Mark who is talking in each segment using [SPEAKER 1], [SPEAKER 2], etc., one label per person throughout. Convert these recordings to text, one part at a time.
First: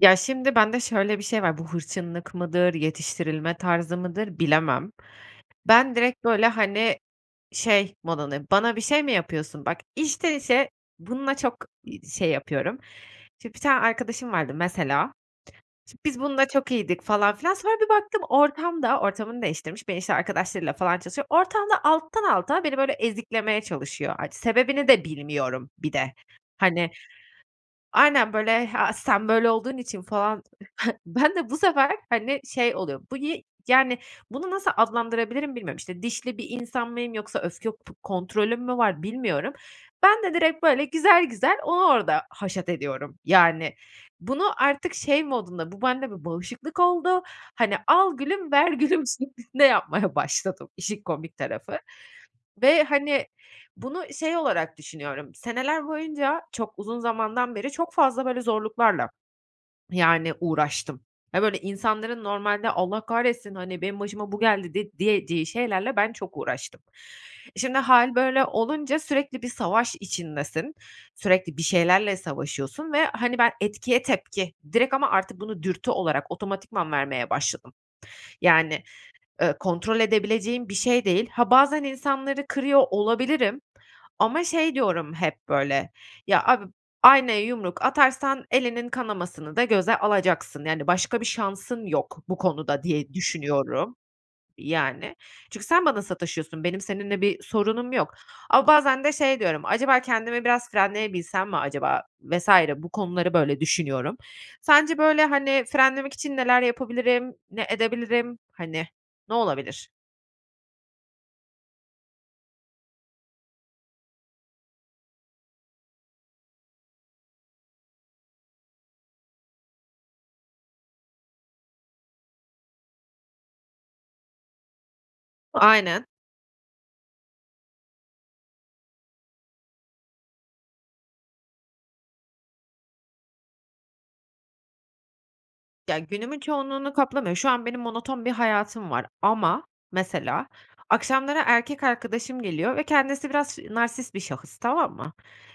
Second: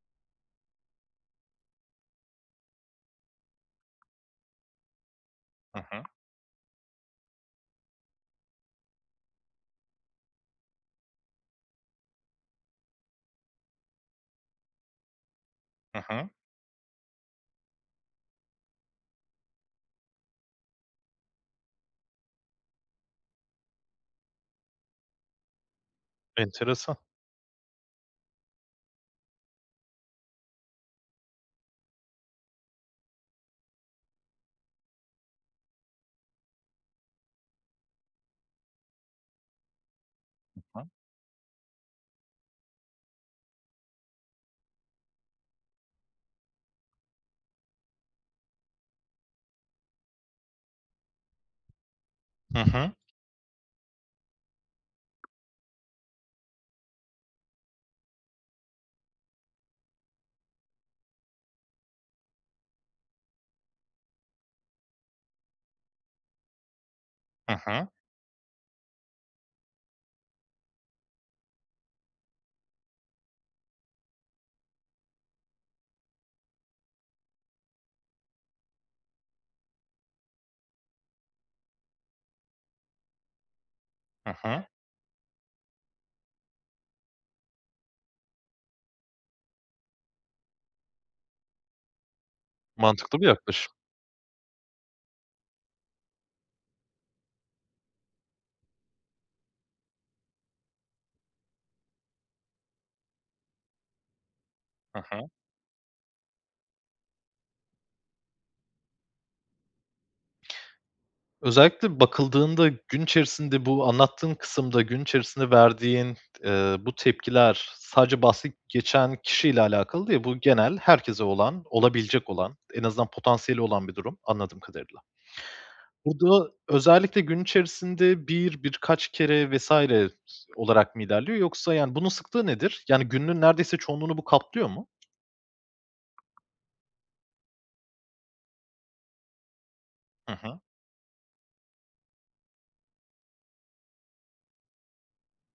[SPEAKER 1] Ya, şimdi bende şöyle bir şey var; bu hırçınlık mıdır, yetiştirilme tarzı mıdır, bilemem.
[SPEAKER 2] Hı
[SPEAKER 1] Ben,
[SPEAKER 2] hı.
[SPEAKER 1] direkt böyle, hani, şey modundayım, "Bana bir şey mi yapıyorsun?" Bak, içten içe bununla çok, iii, şey yapıyorum. Şimdi bir tane arkadaşım vardı, mesela.
[SPEAKER 2] Hı
[SPEAKER 1] Şimdi biz
[SPEAKER 2] hı.
[SPEAKER 1] bununla çok iyiydik falan filan, sonra bir baktım, ortamda -ortamını değiştirmiş, beni, işte, arkadaşlarıyla falan tanıştırıyor ortamda alttan alta beni, böyle, eziklemeye çalışıyor. Art sebebini de bilmiyorum bir de. Hani
[SPEAKER 2] Enteresan.
[SPEAKER 1] Aynen. Böyle, "Ha, sen böyle olduğun için." falan. Ben de bu sefer, hani, şey oluyor, bu niye Yani, bunu nasıl adlandırabilirim bilmiyorum. İşte, dişli bir insan mıyım yoksa öfke p kontrolüm mü var, bilmiyorum. Ben de
[SPEAKER 2] Hı
[SPEAKER 1] direkt, böyle,
[SPEAKER 2] hı.
[SPEAKER 1] güzel güzel onu orada haşat ediyorum, yani. Bunu artık şey modunda, bu bende bir bağışıklık oldu, hani, al gülüm, ver gülüm şeklinde yapmaya başladım işin komik tarafı.
[SPEAKER 2] Hı
[SPEAKER 1] Ve,
[SPEAKER 2] hı.
[SPEAKER 1] hani, bunu şey olarak düşünüyorum; seneler boyunca, çok uzun zamandan beri çok fazla böyle zorluklarla, yani, uğraştım. Hani, böyle insanların normalde, "Allah kahretsin, hani, benim başıma bu geldi." de diyeceği şeylerle ben çok uğraştım.
[SPEAKER 2] Hı
[SPEAKER 1] Şimdi
[SPEAKER 2] hı.
[SPEAKER 1] hâl böyle olunca sürekli bir savaş içindesin, sürekli bir şeylerle savaşıyorsun ve, hani, ben etkiye tepki, direkt ama artık bunu dürtü olarak, otomatikman vermeye başladım. Yani, ııı, kontrol edebileceğim bir şey değil. Ha, bazen insanları kırıyor olabilirim.
[SPEAKER 2] Hı
[SPEAKER 1] Ama
[SPEAKER 2] hı.
[SPEAKER 1] şey diyorum, hep böyle, "Ya abi, aynaya yumruk atarsan elinin kanamasını da göze alacaksın, yani, başka bir şansın yok bu konuda." diye
[SPEAKER 2] Mantıklı bir yaklaşım.
[SPEAKER 1] düşünüyorum, yani. Çünkü sen bana sataşıyorsun. Benim seninle bir sorunum yok. Ama bazen de şey diyorum, "Acaba kendimi biraz frenleyebilsem mi acaba?" vs. Bu konuları böyle düşünüyorum. Sence,
[SPEAKER 2] Hı
[SPEAKER 1] böyle,
[SPEAKER 2] hı.
[SPEAKER 1] hani, frenlemek için neler yapabilirim, ne edebilirim? Hani, ne olabilir?
[SPEAKER 2] Özellikle bakıldığında gün içerisinde bu anlattığın kısımda, gün içerisinde verdiğin, ııı, bu tepkiler sadece bahsi geçen kişiyle alakalı değil, bu genel herkese olan, olabilecek olan, en azından potansiyeli olan bir durum, anladığım kadarıyla.
[SPEAKER 1] Aynen.
[SPEAKER 2] Bu da özellikle gün içerisinde 1, birkaç kere vs. olarak mı ilerliyor yoksa, yani, bunun sıklığı nedir? Yani, gününün neredeyse çoğunluğunu bu kaplıyor mu?
[SPEAKER 1] Ya, günümün çoğunluğunu kaplamıyor. Şu an benim monoton bir hayatım var ama,
[SPEAKER 2] Hı
[SPEAKER 1] mesela,
[SPEAKER 2] hı.
[SPEAKER 1] akşamları erkek arkadaşım geliyor ve kendisi biraz ş narsist bir şahıs, tamam mı?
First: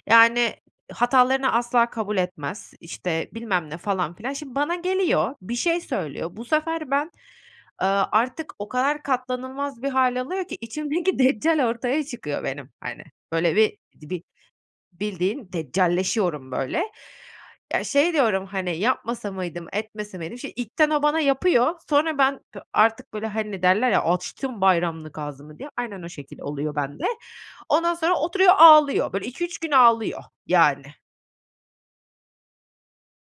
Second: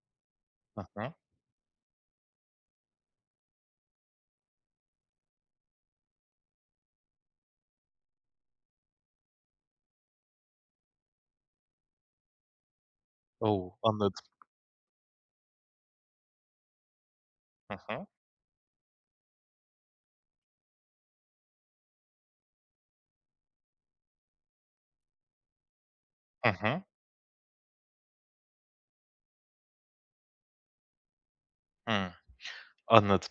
[SPEAKER 1] Yani,
[SPEAKER 2] Hı hı.
[SPEAKER 1] hatalarını asla kabul etmez, işte, bilmem ne, falan filan. Şimdi bana geliyor, bir şey söylüyor. Bu sefer ben, ııı, artık o kadar katlanılmaz bir hâl alıyor ki, içimdeki deccal ortaya çıkıyor benim, hani. Böyle
[SPEAKER 2] O!
[SPEAKER 1] bir, di
[SPEAKER 2] Anladım.
[SPEAKER 1] bi bildiğin, deccalleşiyorum, böyle.
[SPEAKER 2] Hı
[SPEAKER 1] Ya,
[SPEAKER 2] hı.
[SPEAKER 1] şey diyorum, hani, "Yapmasa mıydım, etmese miydim?" Şimdi ilkten o bana yapıyor. Sonra ben p artık, böyle, hani, derler ya, "Açtım bayramlık ağzımı." diye. Aynen o şekil
[SPEAKER 2] Hı
[SPEAKER 1] oluyor
[SPEAKER 2] hı.
[SPEAKER 1] bende. Ondan sonra oturuyor, ağlıyor. Böyle 2-3 gün ağlıyor, yani.
[SPEAKER 2] Hıı. Anladım.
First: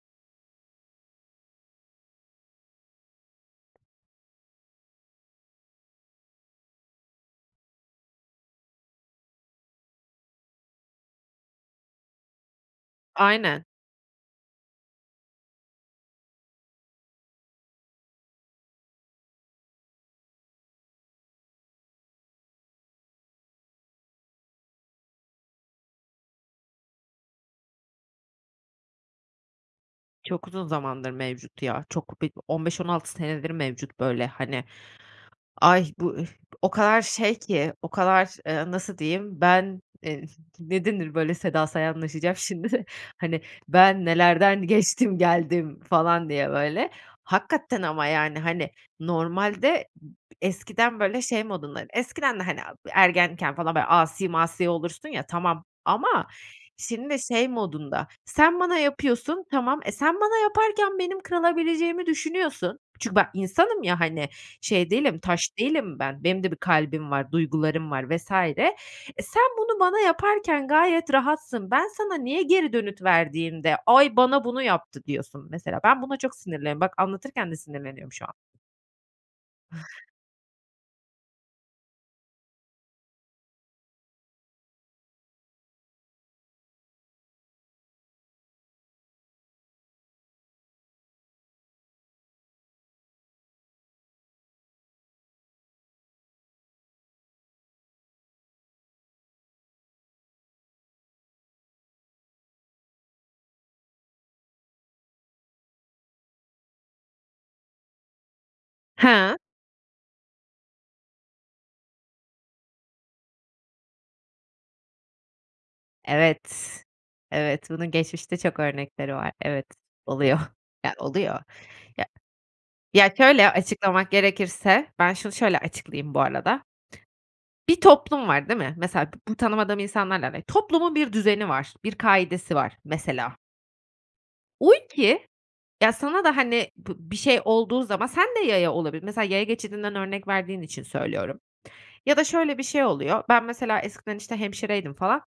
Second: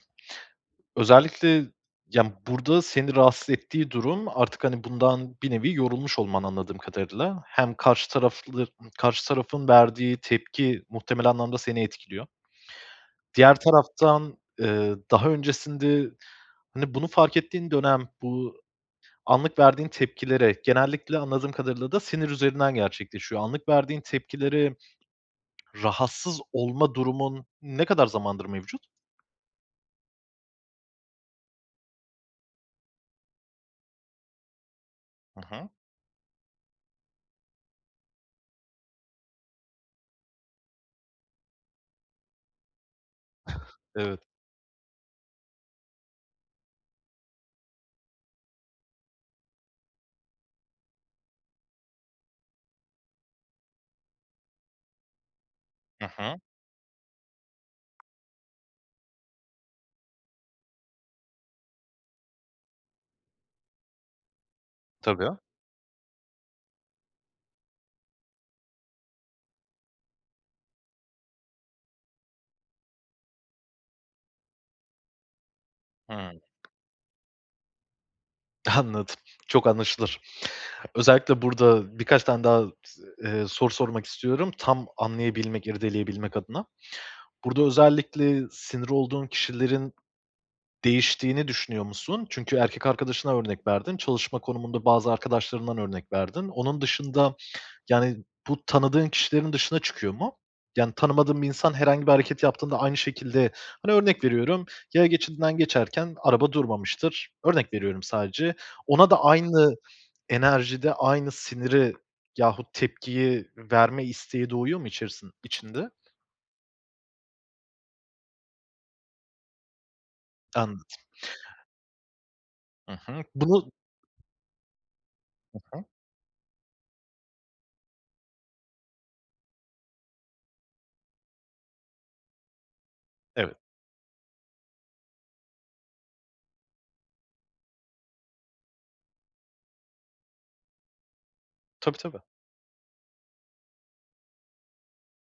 [SPEAKER 2] Özellikle, ya, burada seni rahatsız ettiği durum artık, hani, bundan bir nevi yorulmuş olman, anladığım kadarıyla. Hem karşı taraflı karşı tarafın verdiği tepki muhtemelen anlamda seni etkiliyor. Diğer
[SPEAKER 1] Aynen.
[SPEAKER 2] taraftan, ııı, daha öncesinde, hani, bunu fark ettiğin dönem, bu anlık verdiğin tepkilere, genellikle anladığım kadarıyla da sinir üzerinden gerçekleşiyor. Anlık verdiğin tepkilere rahatsız olma durumun ne kadar zamandır mevcut?
[SPEAKER 1] Çok uzun zamandır mevcut ya. Çok bir 15-16 senedir mevcut, böyle, hani.
[SPEAKER 2] Hı hı.
[SPEAKER 1] Ay, bu, ıh, o kadar şey ki, o kadar, ııı, nasıl diyeyim, ben, eee, ne denir, böyle, Seda Sayanlaşacağım şimdi. Hani, "Ben
[SPEAKER 2] Evet.
[SPEAKER 1] nelerden geçtim, geldim." falan diye, böyle. Hakikaten ama, yani, hani, normalde b eskiden, böyle, şey modunda, eskiden de, hani, ergenken falan, böyle, asi masi olursun, ya, tamam,
[SPEAKER 2] Hı
[SPEAKER 1] ama
[SPEAKER 2] hı.
[SPEAKER 1] şimdi şey modunda, sen bana yapıyorsun, tamam. E, sen bana yaparken benim kırılabileceğimi düşünüyorsun. Çünkü ben insanım ya, hani, şey değilim,
[SPEAKER 2] Tabii.
[SPEAKER 1] taş değilim ben. Benim de bir kalbim var, duygularım var vs. E, sen bunu bana yaparken gayet rahatsın. Ben sana niye geri dönüt verdiğimde, "Ay, bana bunu yaptı." diyorsun, mesela. Ben buna çok
[SPEAKER 2] Hıı.
[SPEAKER 1] sinirleniyorum. Bak, anlatırken de sinirleniyorum şu an.
[SPEAKER 2] Anladım. Çok anlaşılır. Özellikle burada birkaç tane daha, ııı, soru sormak istiyorum; tam anlayabilmek, irdeleyebilmek adına. Burada özellikle sinir olduğun kişilerin değiştiğini düşünüyor musun? Çünkü erkek arkadaşını örnek verdin, çalışma konumunda bazı arkadaşlarından örnek verdin. Onun dışında, yani, bu tanıdığın kişilerin dışına çıkıyor mu? Yani, tanımadığın bir insan herhangi bir hareket yaptığında aynı şekilde, hani, örnek veriyorum, yaya geçidinden geçerken araba durmamıştır, örnek veriyorum sadece. Ona da
[SPEAKER 1] He.
[SPEAKER 2] aynı enerjide, aynı siniri yahut tepkiyi verme isteği doğuyor mu içerisin içinde?
[SPEAKER 1] Evet, evet. Bunun geçmişte çok örnekleri var. Evet, oluyor.
[SPEAKER 2] Anladım.
[SPEAKER 1] Yani, oluyor. Ya
[SPEAKER 2] Hı
[SPEAKER 1] ya,
[SPEAKER 2] hı.
[SPEAKER 1] şöyle
[SPEAKER 2] Bunu
[SPEAKER 1] açıklamak gerekirse, ben şunu şöyle
[SPEAKER 2] Hı hı.
[SPEAKER 1] açıklayayım bu arada: Bir toplum var, değil mi? Mesela b bu tanımadığım insanlarla [unintelligible] toplumun bir düzeni var, bir kaidesi var, mesela.
[SPEAKER 2] Evet.
[SPEAKER 1] [unintelligible] Ya, sana da, hani, bi bir şey olduğu zaman sen de yaya olabilir mesela, yaya geçidinden örnek verdiğin için söylüyorum.
[SPEAKER 2] Tabii,
[SPEAKER 1] Ya
[SPEAKER 2] tabii.
[SPEAKER 1] da şöyle bir şey oluyor: Ben, mesela, eskiden, işte, hemşireydim falan.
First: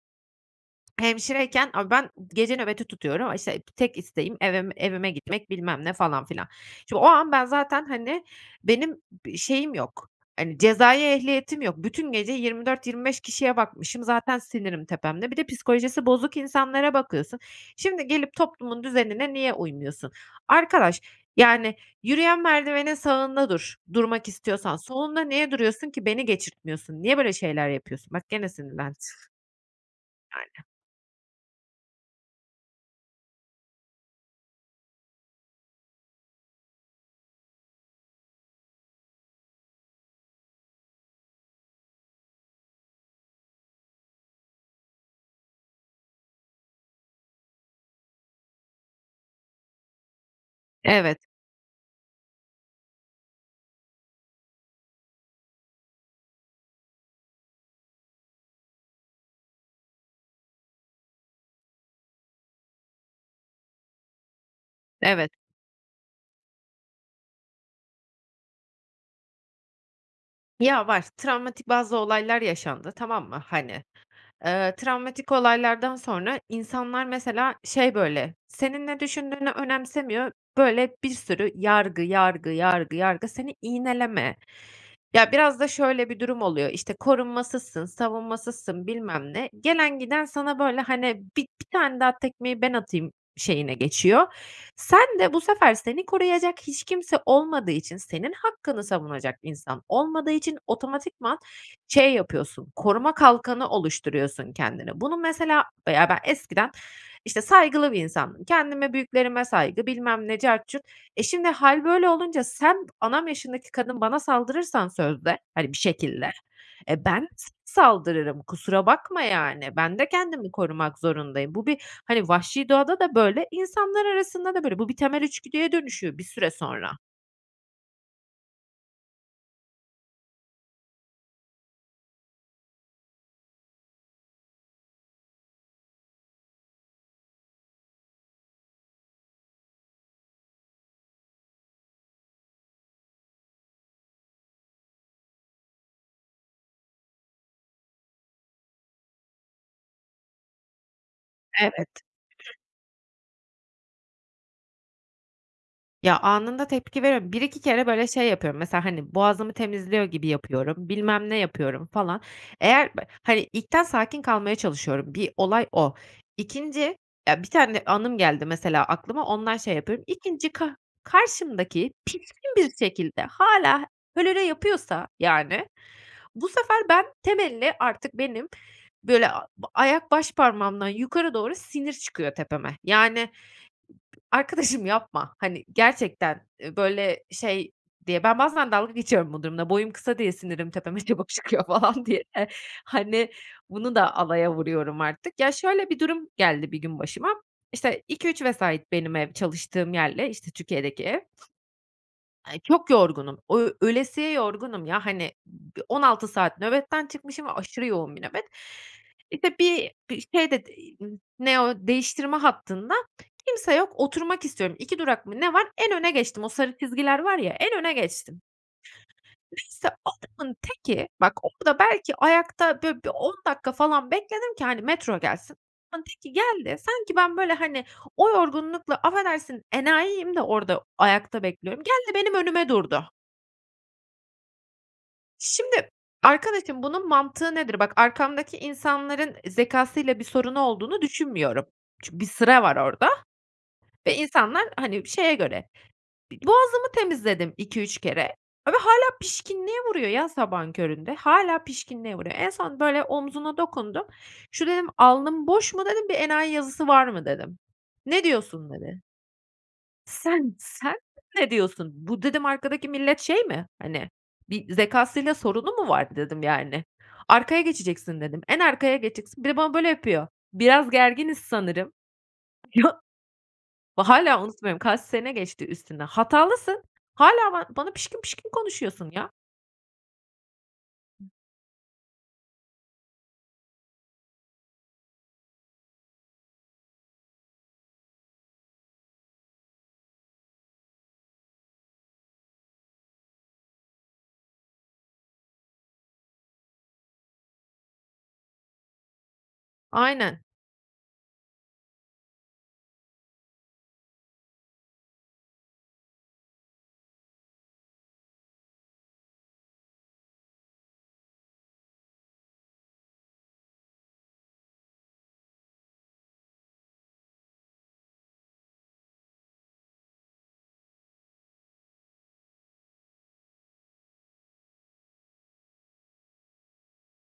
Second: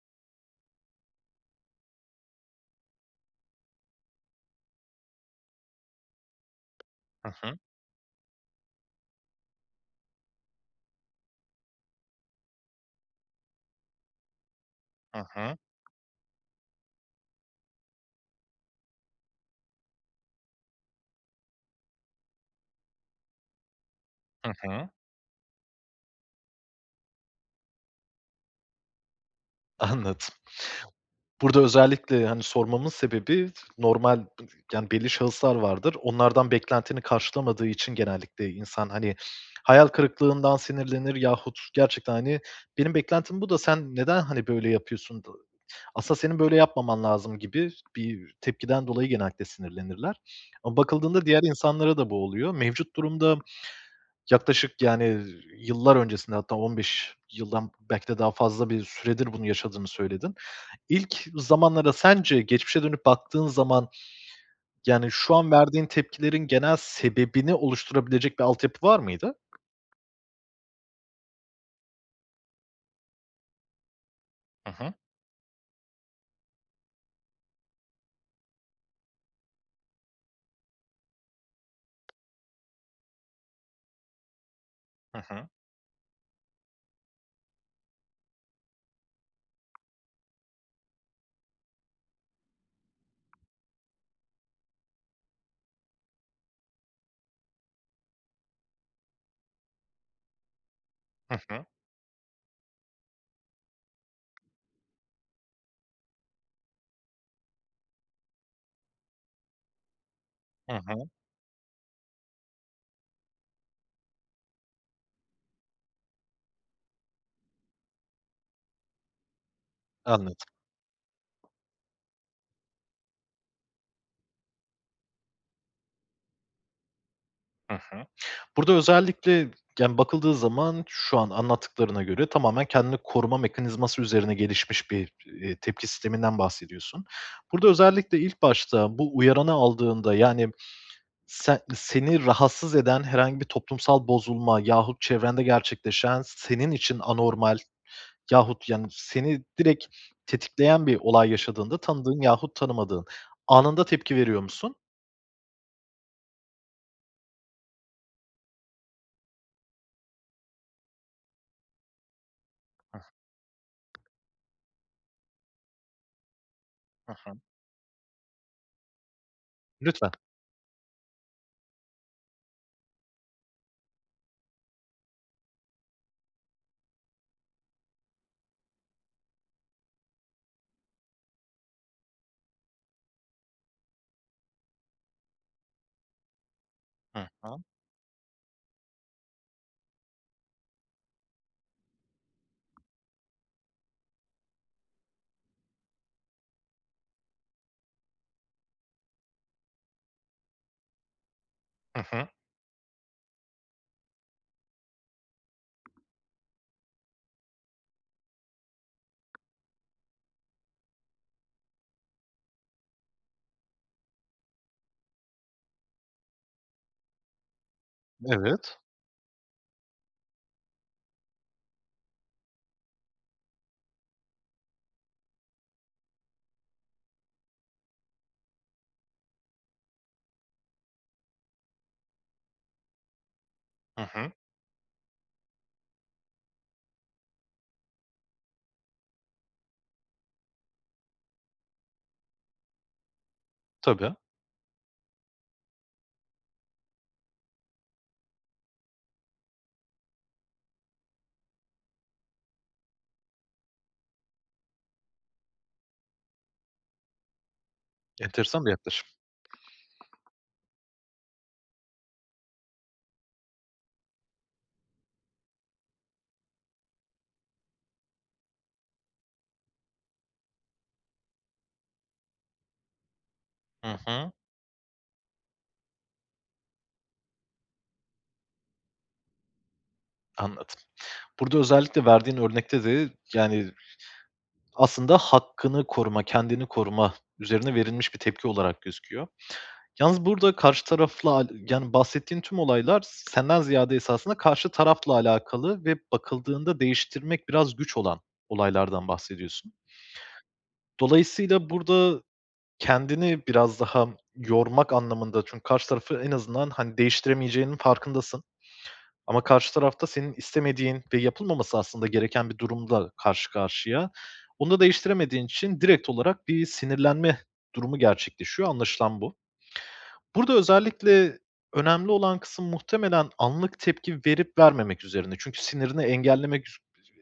[SPEAKER 1] Hemşireyken, abi, ben gece nöbeti tutuyorum, işte, aaa, tek isteğim eve evime gitmek, bilmem ne falan filan. Şimdi o an
[SPEAKER 2] Hı
[SPEAKER 1] ben
[SPEAKER 2] hı.
[SPEAKER 1] zaten, hani benim b bir şeyim yok, hani, cezai ehliyetim yok. Bütün gece 24-25 kişiye bakmışım, zaten sinirim
[SPEAKER 2] Hı
[SPEAKER 1] tepemde. Bir de
[SPEAKER 2] hı.
[SPEAKER 1] psikolojisi bozuk insanlara bakıyorsun. Şimdi, gelip toplumun düzenine niye uymuyorsun? Arkadaş, yani, yürüyen merdivenin sağında dur, durmak
[SPEAKER 2] Hı
[SPEAKER 1] istiyorsan.
[SPEAKER 2] hı.
[SPEAKER 1] Solunda niye duruyorsun ki? Beni geçirtmiyorsun. Niye böyle şeyler yapıyorsun? Bak, gene sinirlendim.
[SPEAKER 2] Anladım.
[SPEAKER 1] Öyle.
[SPEAKER 2] Burada özellikle, hani, sormamın sebebi, normal, [unintelligible] yani, belli şahıslar vardır. Onlardan beklentini karşılamadığı için genellikle insan, hani, hayal kırıklığından sinirlenir yahut gerçekten, hani, ”Benim beklentim bu da sen neden, hani, böyle yapıyorsun? Asıl senin böyle yapmaman lazım.” gibi bir tepkiden dolayı genellikle sinirlenirler. Ama bakıldığında
[SPEAKER 1] Evet.
[SPEAKER 2] diğer insanlara da bu oluyor. Mevcut durumda yaklaşık, yani, ııı, yıllar öncesinde, hatta 15 yıldan belki de daha fazla bir süredir bunu yaşadığını söyledin. İlk zamanlara, sence geçmişe dönüp baktığın zaman, yani,
[SPEAKER 1] Evet.
[SPEAKER 2] şu an verdiğin tepkilerin genel sebebini oluşturabilecek bir altyapı var mıydı?
[SPEAKER 1] Ya, var. Travmatik bazı olaylar yaşandı, tamam mı, hani.
[SPEAKER 2] Hı
[SPEAKER 1] Eee,
[SPEAKER 2] hı.
[SPEAKER 1] travmatik olaylardan sonra insanlar, mesela, şey böyle, senin ne düşündüğünü önemsemiyor, böyle, bir sürü yargı, yargı, yargı, yargı, seni iğneleme.
[SPEAKER 2] Hı
[SPEAKER 1] Ya,
[SPEAKER 2] hı.
[SPEAKER 1] biraz da şöyle bir durum oluyor, işte, korunmasızsın, savunmasızsın, bilmem ne. Gelen giden sana, böyle, hani, bi bir tane daha tekmeyi ben atayım şeyine geçiyor. Sen de bu sefer seni koruyacak hiç kimse olmadığı için, senin hakkını savunacak insan olmadığı için
[SPEAKER 2] Hı
[SPEAKER 1] otomatikman
[SPEAKER 2] hı.
[SPEAKER 1] şey yapıyorsun, koruma kalkanı oluşturuyorsun kendine. Bunu, mesela ya, ben eskiden, işte, saygılı bir insandım. Kendime, büyüklerime saygı, bilmem ne cart
[SPEAKER 2] Hı
[SPEAKER 1] curt.
[SPEAKER 2] hı.
[SPEAKER 1] E, şimdi hâl böyle olunca sen anam yaşındaki kadın bana saldırırsan sözde, hani, bir şekilde, e, ben [unintelligible] s saldırırım, kusura bakma, yani. Ben de
[SPEAKER 2] Anladım.
[SPEAKER 1] kendimi korumak zorundayım. Bu bir, hani, vahşi doğada da böyle, insanlar arasında da böyle. Bu bir temel içgüdüye dönüşüyor bir süre sonra.
[SPEAKER 2] Hı hı. Burada özellikle, yani, bakıldığı zaman şu an anlattıklarına göre tamamen kendini koruma mekanizması üzerine gelişmiş bir, iii, tepki sisteminden bahsediyorsun. Burada özellikle ilk başta bu uyaranı aldığında, yani, sen seni rahatsız eden herhangi bir toplumsal bozulma yahut çevrende gerçekleşen senin için anormal yahut, yani, seni direkt tetikleyen bir olay yaşadığında,
[SPEAKER 1] Evet.
[SPEAKER 2] tanıdığın yahut tanımadığın, anında tepki veriyor musun?
[SPEAKER 1] Ya, anında tepki veriyo 1-2 kere böyle şey yapıyorum, mesela, hani, boğazımı temizliyor gibi yapıyorum, bilmem ne yapıyorum, falan. Eğer b hani, ilkten sakin kalmaya çalışıyorum, bir olay o. 2'nci
[SPEAKER 2] Hı hı.
[SPEAKER 1] ya, bir tane anım geldi mesela aklıma, ondan şey yapıyorum.
[SPEAKER 2] Lütfen.
[SPEAKER 1] 2'nci ka karşımdaki pişkin bir şekilde hâlâ hölölö yapıyorsa, yani, bu sefer ben, temelli artık benim, böyle, a ayak başparmağımdan yukarı doğru sinir çıkıyor tepeme. Yani, b b arkadaşım, yapma, hani, gerçekten, eee, böyle
[SPEAKER 2] Hı hı.
[SPEAKER 1] şey diye, ben bazen dalga geçiyorum bu durumla; boyum kısa diye sinirim tepeme çabuk çıkıyor falan diye. Hani, bunu da alaya vuruyorum artık. Ya, şöyle bir durum geldi bir gün başıma: İşte, 2-3 vesait benim ev, çalıştığım yerle, işte, Türkiye'deki ev.
[SPEAKER 2] Hı hı.
[SPEAKER 1] Eee, çok yorgunum. O ölesiye yorgunum, ya, hani, 16 saat nöbetten çıkmışım ve aşırı yoğun bir nöbet. İşte, bir bir şey de n ne o, değiştirme hattında kimse yok, oturmak istiyorum, 2 durak mı ne var, en öne geçtim. O sarı çizgiler var ya, en öne geçtim.
[SPEAKER 2] Evet.
[SPEAKER 1] Neyse, adamın teki, bak, orada belki ayakta, böyle, bir 10 dakika falan bekledim ki, hani, metro gelsin. Adamın teki geldi, sanki ben, böyle, hani, o yorgunlukla, affedersin, enayiyim de, orada o ayakta bekliyorum, geldi, benim önüme durdu.
[SPEAKER 2] Hı hı.
[SPEAKER 1] Şimdi, arkadaşım, bunun mantığı nedir? Bak, arkamdaki insanların zekâsıyla bir sorunu olduğunu düşünmüyorum. Çünkü bir sıra var orada
[SPEAKER 2] Tabii.
[SPEAKER 1] ve insanlar, hani, şeye göre, b boğazımı temizledim 2-3 kere ve hâlâ pişkinliğe vuruyor, ya, sabahın köründe, hâlâ pişkinliğe vuruyor. En son, böyle, omzuna dokundum, "Şu" dedim, "alnım boş mu?" dedim, "Bir enayi yazısı var mı?" dedim. "Ne
[SPEAKER 2] Enteresan
[SPEAKER 1] diyorsun?"
[SPEAKER 2] bir
[SPEAKER 1] dedi.
[SPEAKER 2] yaklaşım.
[SPEAKER 1] "Sen, sen ne diyorsun? Bu" dedim, "arkadaki millet şey mi, hani, bir zekâsıyla sorunu mu vardı?" dedim, yani. "Arkaya geçeceksin." dedim. "En arkaya geçeceksin." Bir de bana böyle yapıyor: "Biraz gerginiz sanırım." Ya!
[SPEAKER 2] Hı
[SPEAKER 1] Bak,
[SPEAKER 2] hı.
[SPEAKER 1] hâlâ unutmuyorum, kaç sene geçti üstünden. Hatalısın, hâlâ ba bana pişkin pişkin konuşuyorsun, ya.
[SPEAKER 2] Anladım. Burada özellikle verdiğin örnekte de, yani, aslında hakkını koruma, kendini koruma üzerine verilmiş bir tepki olarak gözüküyor. Yalnız burada karşı tarafla, aaa, yani, bahsettiğin tüm olaylar senden ziyade esasında karşı tarafla alakalı ve bakıldığında değiştirmek biraz güç olan olaylardan bahsediyorsun.
[SPEAKER 1] Aynen.
[SPEAKER 2] Dolayısıyla burada kendini biraz daha yormak anlamında çünkü karşı tarafı en azından, hani, değiştiremeyeceğinin farkındasın ama karşı tarafta senin istemediğin ve yapılmaması aslında gereken bir durumda karşı karşıya. Bunu da değiştiremediğin için direkt olarak bir sinirlenme durumu gerçekleşiyor, anlaşılan bu. Burada özellikle önemli olan kısım muhtemelen anlık tepki verip vermemek üzerine. Çünkü sinirini engellemek su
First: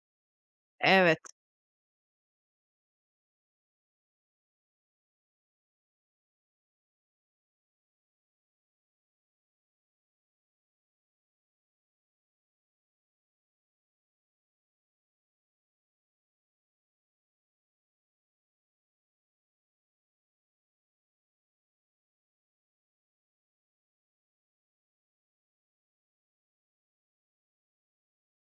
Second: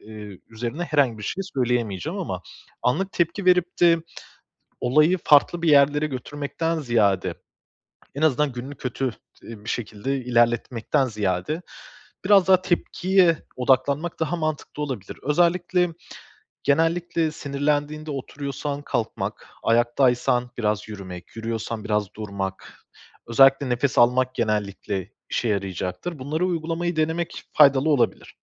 [SPEAKER 2] eee, üzerine herhangi
[SPEAKER 1] Evet.
[SPEAKER 2] bir şey söyleyemeyeceğim ama anlık tepki verip de olayı farklı bir yerlere götürmekten ziyade, en azından gününü kötü, ııı, bir şekilde ilerletmekten ziyade, biraz daha tepkiye odaklanmak daha mantıklı olabilir. Özellikle genellikle sinirlendiğinde oturuyorsan kalkmak, ayaktaysan biraz yürümek, yürüyorsan biraz durmak, özellikle nefes almak genellikle işe yarayacaktır. Bunları uygulamayı denemek faydalı olabilir.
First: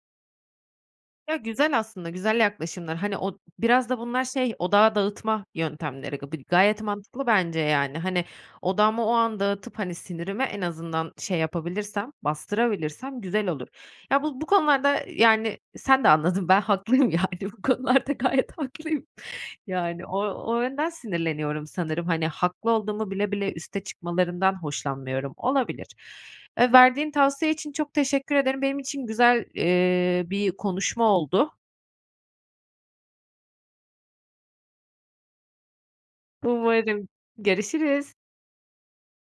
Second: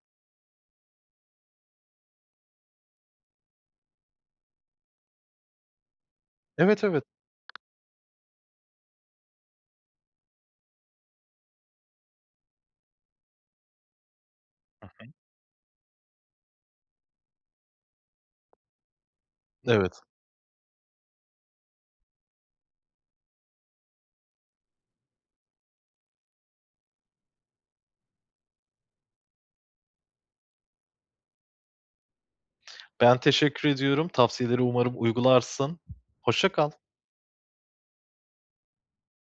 [SPEAKER 1] Yo, güzel aslında, güzel yaklaşımlar. Hani, o biraz da bunlar şey, odağı dağıtma yöntemleri. Bi gayet
[SPEAKER 2] Evet, evet.
[SPEAKER 1] mantıklı bence, yani. Hani, odağımı o an dağıtıp, hani, sinirimi en azından şey yapabilirsem, bastırabilirsem güzel olur. Ya, bu bu
[SPEAKER 2] Hı
[SPEAKER 1] konularda,
[SPEAKER 2] hı.
[SPEAKER 1] yani, sen de anladın, ben haklıyım, yani. Bu konularda gayet haklıyım.
[SPEAKER 2] Evet.
[SPEAKER 1] Yani, o o yönden sinirleniyorum sanırım. Hani, haklı olduğumu bile bile üste çıkmalarından hoşlanmıyorum. Olabilir. Eee, verdiğin tavsiye için çok teşekkür ederim. Benim için güzel, eee, bir konuşma oldu.
[SPEAKER 2] Ben teşekkür ediyorum. Tavsiyeleri umarım uygularsın. Hoşça kal.
[SPEAKER 1] Umarım. Görüşürüz.